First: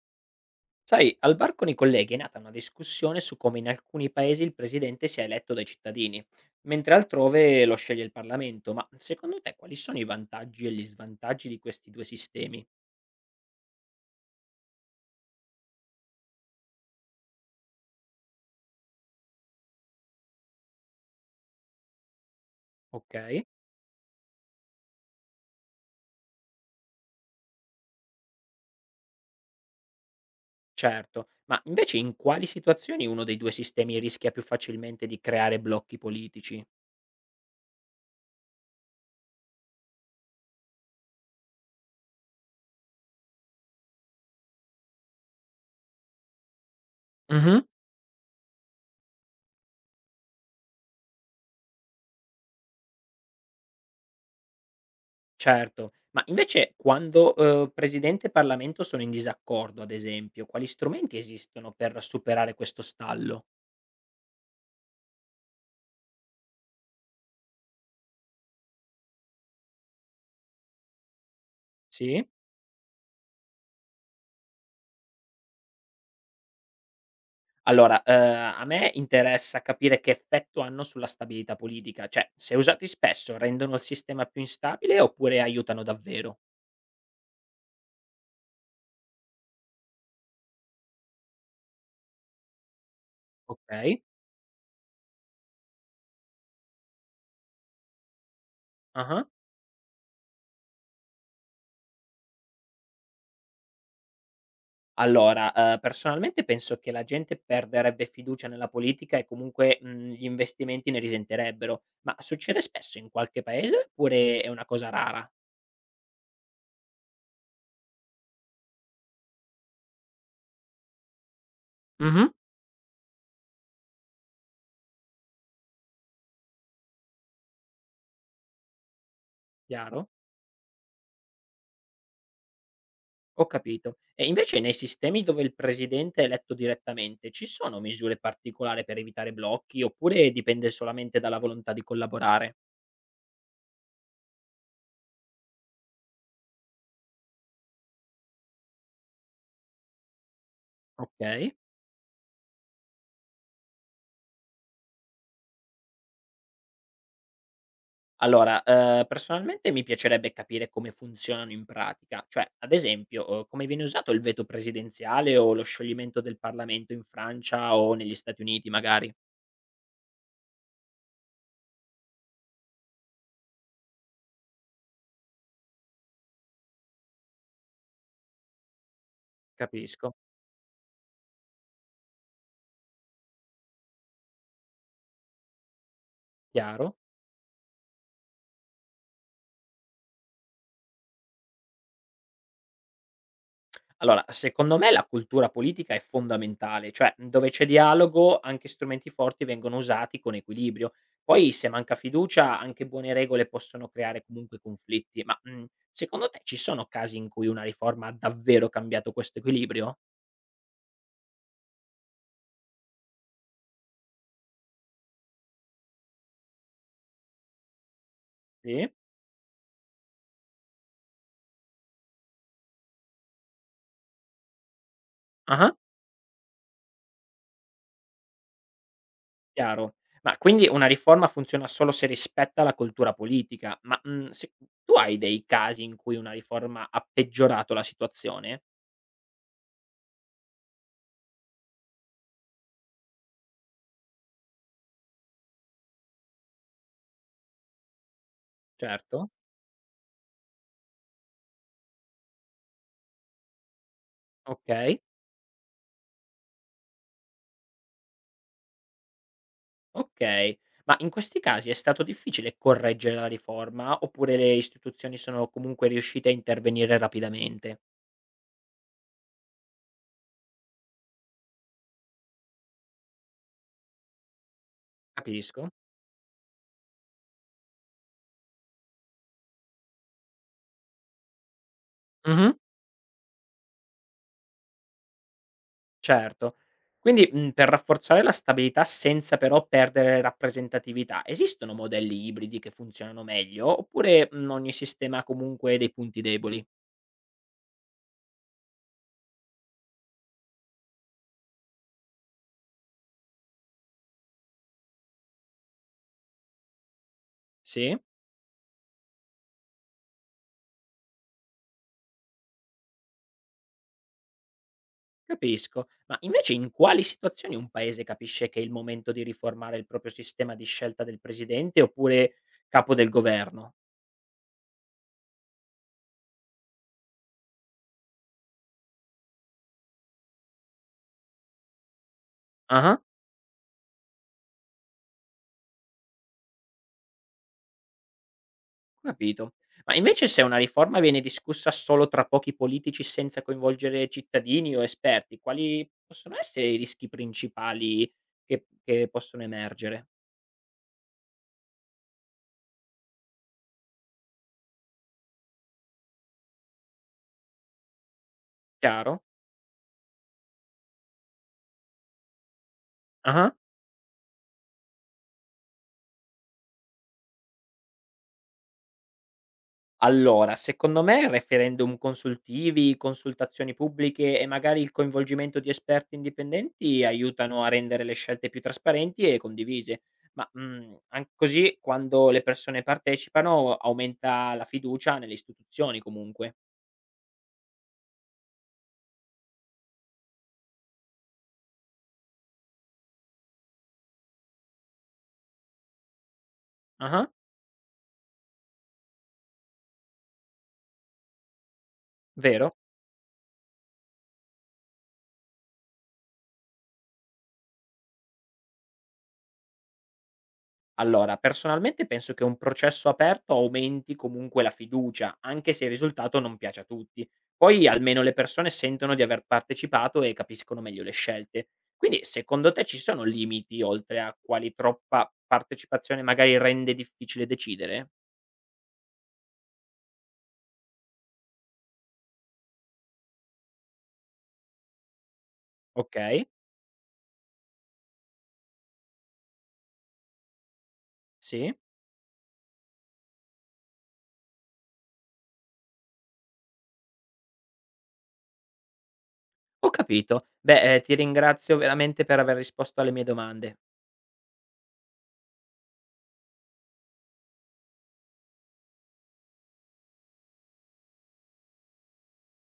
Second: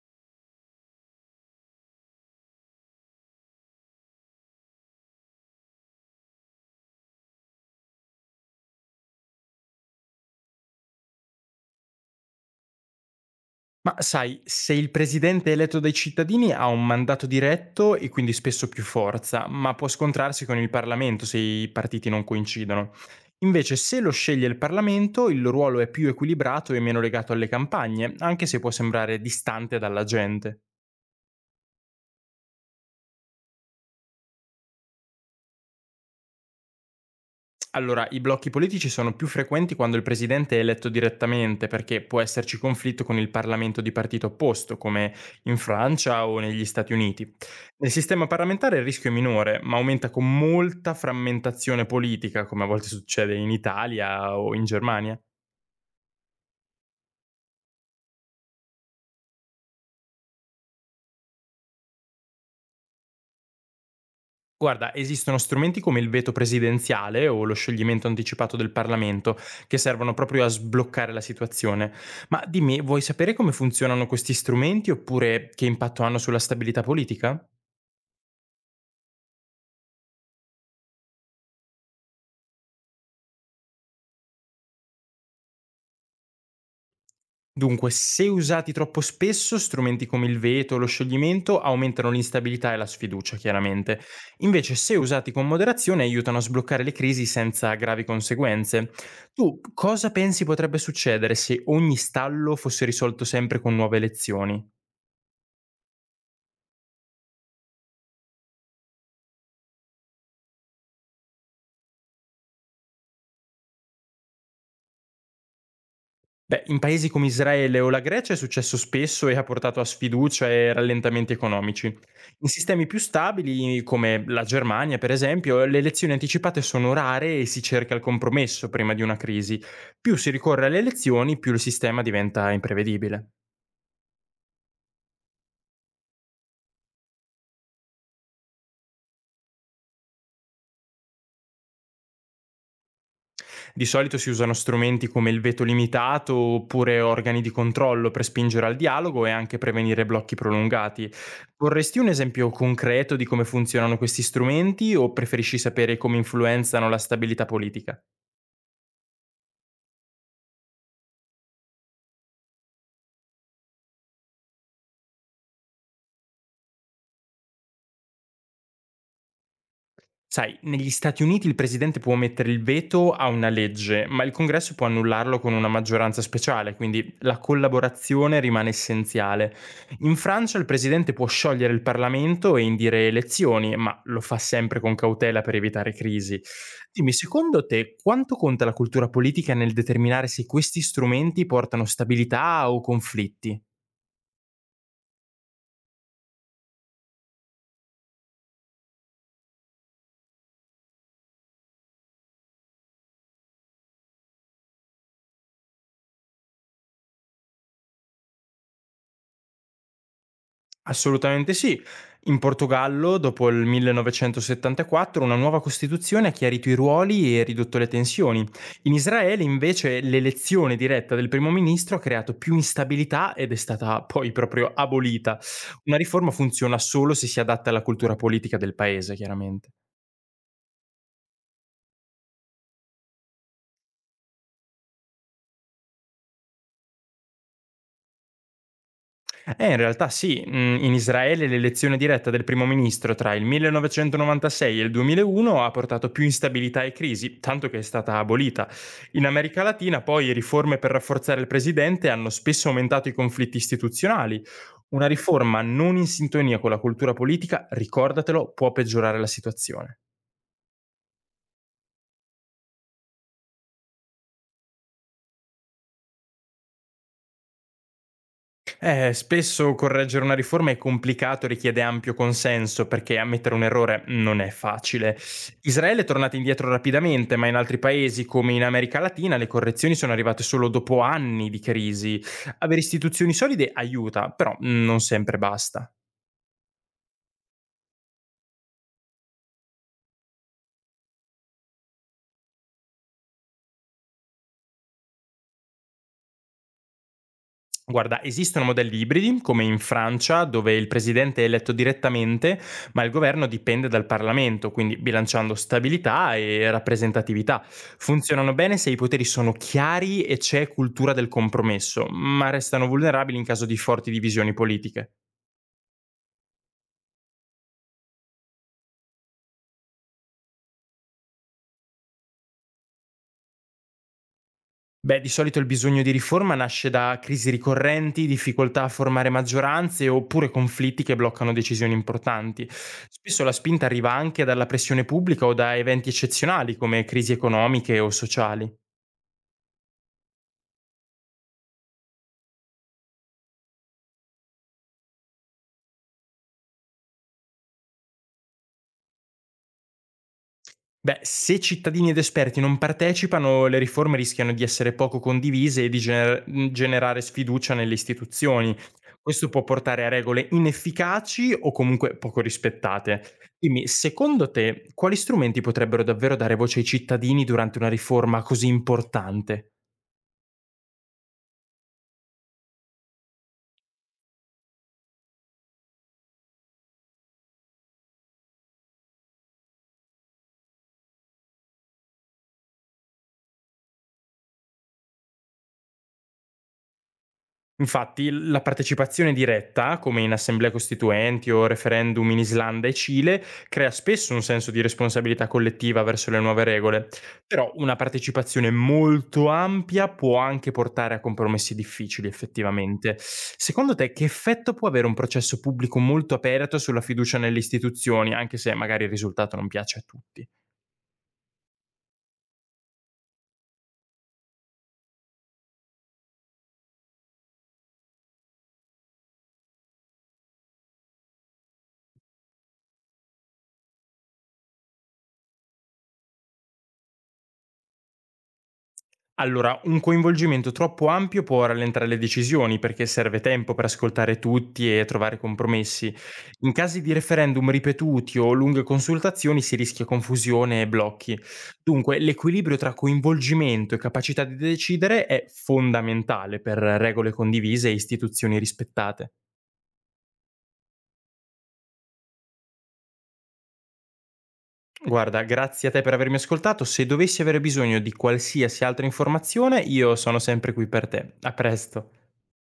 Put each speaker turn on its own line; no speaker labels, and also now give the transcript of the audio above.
Sai, al bar con i colleghi è nata una discussione su come in alcuni paesi il presidente sia eletto dai cittadini, mentre altrove lo sceglie il Parlamento. Ma secondo te quali sono i vantaggi e gli svantaggi di questi due sistemi?
Ma sai, se il presidente è eletto dai cittadini ha un mandato diretto e quindi spesso più forza, ma può scontrarsi con il Parlamento se i partiti non coincidono.
Ok,
Invece, se lo sceglie il Parlamento, il ruolo è più equilibrato e meno legato alle campagne, anche se può sembrare distante dalla gente.
certo, ma invece in quali situazioni uno dei due sistemi rischia più facilmente di creare blocchi politici?
Allora, i blocchi politici sono più frequenti quando il presidente è eletto direttamente, perché può esserci conflitto con il Parlamento di partito opposto, come in Francia o negli Stati Uniti.
Mhm.
Nel sistema parlamentare il rischio è minore, ma aumenta con molta frammentazione politica, come a volte succede in Italia o in Germania.
Certo, ma invece quando presidente e Parlamento sono in disaccordo, ad esempio, quali strumenti esistono per superare questo stallo?
Guarda, esistono strumenti come il veto presidenziale o lo scioglimento anticipato del Parlamento che servono proprio a sbloccare la situazione.
Sì?
Ma dimmi, vuoi sapere come funzionano questi strumenti oppure che impatto hanno sulla stabilità politica?
Allora, a me interessa capire che effetto hanno sulla stabilità politica, cioè se usati spesso rendono il sistema più instabile oppure aiutano davvero?
Dunque, se usati troppo spesso, strumenti come il veto o lo scioglimento aumentano l'instabilità e la sfiducia, chiaramente.
Okay.
Invece, se usati con moderazione, aiutano a sbloccare le crisi senza gravi conseguenze.
Ah-ah.
Tu cosa pensi potrebbe succedere se ogni stallo fosse risolto sempre con nuove elezioni?
Allora, personalmente penso che la gente perderebbe fiducia nella politica e comunque, gli investimenti ne risenterebbero. Ma succede spesso in qualche paese oppure è una cosa rara?
Beh, in paesi come Israele o la Grecia è successo spesso e ha portato a sfiducia e rallentamenti economici.
Mh-mh.
In sistemi più stabili, come la Germania per esempio, le elezioni anticipate sono rare e si cerca il compromesso prima di una crisi.
Chiaro.
Più si ricorre alle elezioni, più il sistema diventa imprevedibile.
Ho capito. E invece nei sistemi dove il presidente è eletto direttamente, ci sono misure particolari per evitare blocchi oppure dipende solamente dalla volontà di collaborare?
Di solito si usano strumenti come il veto limitato oppure organi di controllo per spingere al dialogo e anche prevenire blocchi prolungati.
Ok.
Vorresti un esempio concreto di come funzionano questi strumenti o preferisci sapere come influenzano la stabilità politica?
Allora, personalmente mi piacerebbe capire come funzionano in pratica, cioè, ad esempio, come viene usato il veto presidenziale o lo scioglimento del Parlamento in Francia o negli Stati Uniti, magari.
Sai, negli Stati Uniti il presidente può mettere il veto a una legge, ma il congresso può annullarlo con una maggioranza speciale, quindi la collaborazione rimane essenziale. In
Capisco.
Francia il presidente può sciogliere il Parlamento e indire elezioni, ma lo fa sempre con cautela per evitare crisi.
Chiaro?
Dimmi, secondo te quanto conta la cultura politica nel determinare se questi strumenti portano stabilità o conflitti?
Allora, secondo me la cultura politica è fondamentale, cioè, dove c'è dialogo anche strumenti forti vengono usati con equilibrio. Poi se manca fiducia anche buone regole possono creare comunque conflitti, secondo te ci sono casi in cui una riforma ha davvero cambiato questo equilibrio?
Assolutamente sì. In Portogallo, dopo il 1974, una nuova Costituzione ha chiarito i ruoli e ridotto le tensioni.
Sì?
In Israele, invece, l'elezione diretta del primo ministro ha creato più instabilità ed è stata poi proprio abolita.
Ah,
Una riforma funziona solo se si adatta alla cultura politica del paese, chiaramente.
chiaro. Ma quindi una riforma funziona solo se rispetta la cultura politica, tu hai dei casi in cui una riforma ha peggiorato la situazione?
In realtà sì, in Israele l'elezione diretta del primo ministro tra il 1996 e il 2001 ha portato più instabilità e crisi, tanto che è stata abolita. In
Certo.
America Latina poi riforme per rafforzare il presidente hanno spesso aumentato i conflitti istituzionali.
Ok.
Una riforma non in sintonia con la cultura politica, ricordatelo, può peggiorare la situazione.
Okay. Ma in questi casi è stato difficile correggere la riforma, oppure le istituzioni sono comunque riuscite a intervenire rapidamente?
Spesso correggere una riforma è complicato e richiede ampio consenso, perché ammettere un errore non è facile.
Capisco.
Israele è tornata indietro rapidamente, ma in altri paesi, come in America Latina, le correzioni sono arrivate solo dopo anni di crisi.
Mh-mh.
Avere istituzioni solide aiuta, però non sempre basta.
Certo. Quindi, per rafforzare la stabilità senza però perdere rappresentatività, esistono modelli ibridi che funzionano meglio, oppure, ogni sistema ha comunque dei punti deboli?
Guarda, esistono modelli ibridi, come in Francia, dove il presidente è eletto direttamente, ma il governo dipende dal Parlamento, quindi bilanciando stabilità e rappresentatività.
Sì.
Funzionano bene se i poteri sono chiari e c'è cultura del compromesso, ma restano vulnerabili in caso di forti divisioni politiche.
Capisco. Ma invece in quali situazioni un paese capisce che è il momento di riformare il proprio sistema di scelta del presidente oppure capo del governo?
Beh, di solito il bisogno di riforma nasce da crisi ricorrenti, difficoltà a formare maggioranze oppure conflitti che bloccano decisioni importanti.
Ah-ah,
Spesso la spinta arriva anche dalla pressione pubblica o da eventi eccezionali come crisi economiche o sociali.
capito. Ma invece se una riforma viene discussa solo tra pochi politici senza coinvolgere cittadini o esperti, quali possono essere i rischi principali che possono emergere?
Beh, se cittadini ed esperti non partecipano, le riforme rischiano di essere poco condivise e di generare sfiducia nelle istituzioni.
Chiaro?
Questo può portare a regole inefficaci o comunque poco rispettate.
Ah-ah.
Dimmi, secondo te, quali strumenti potrebbero davvero dare voce ai cittadini durante una riforma così importante?
Allora, secondo me referendum consultivi, consultazioni pubbliche e magari il coinvolgimento di esperti indipendenti aiutano a rendere le scelte più trasparenti e condivise. An così quando le persone partecipano aumenta la fiducia nelle istituzioni comunque.
Infatti la partecipazione diretta, come in assemblee costituenti o referendum in Islanda e Cile, crea spesso un senso di responsabilità collettiva verso le nuove regole,
Ah-ah,
però una partecipazione molto ampia può anche portare a compromessi difficili
vero.
effettivamente. Secondo te che effetto può avere un processo pubblico molto aperto sulla fiducia nelle istituzioni, anche se magari il risultato non piace a tutti?
Allora, personalmente penso che un processo aperto aumenti comunque la fiducia, anche se il risultato non piace a tutti. Poi almeno le persone sentono di aver partecipato e capiscono meglio le scelte. Quindi, secondo te ci sono limiti oltre a quali troppa partecipazione magari rende difficile decidere?
Allora, un coinvolgimento troppo ampio può rallentare le decisioni perché serve tempo per ascoltare tutti e trovare compromessi.
Okay,
In casi di referendum ripetuti o lunghe consultazioni si rischia confusione e blocchi.
sì,
Dunque, l'equilibrio tra coinvolgimento e capacità di decidere è fondamentale per regole condivise e istituzioni rispettate.
ho capito. Beh, ti ringrazio veramente per aver risposto alle mie domande.
Guarda, grazie a te per avermi ascoltato. Se dovessi avere bisogno di qualsiasi altra informazione, io sono sempre qui per te. A presto.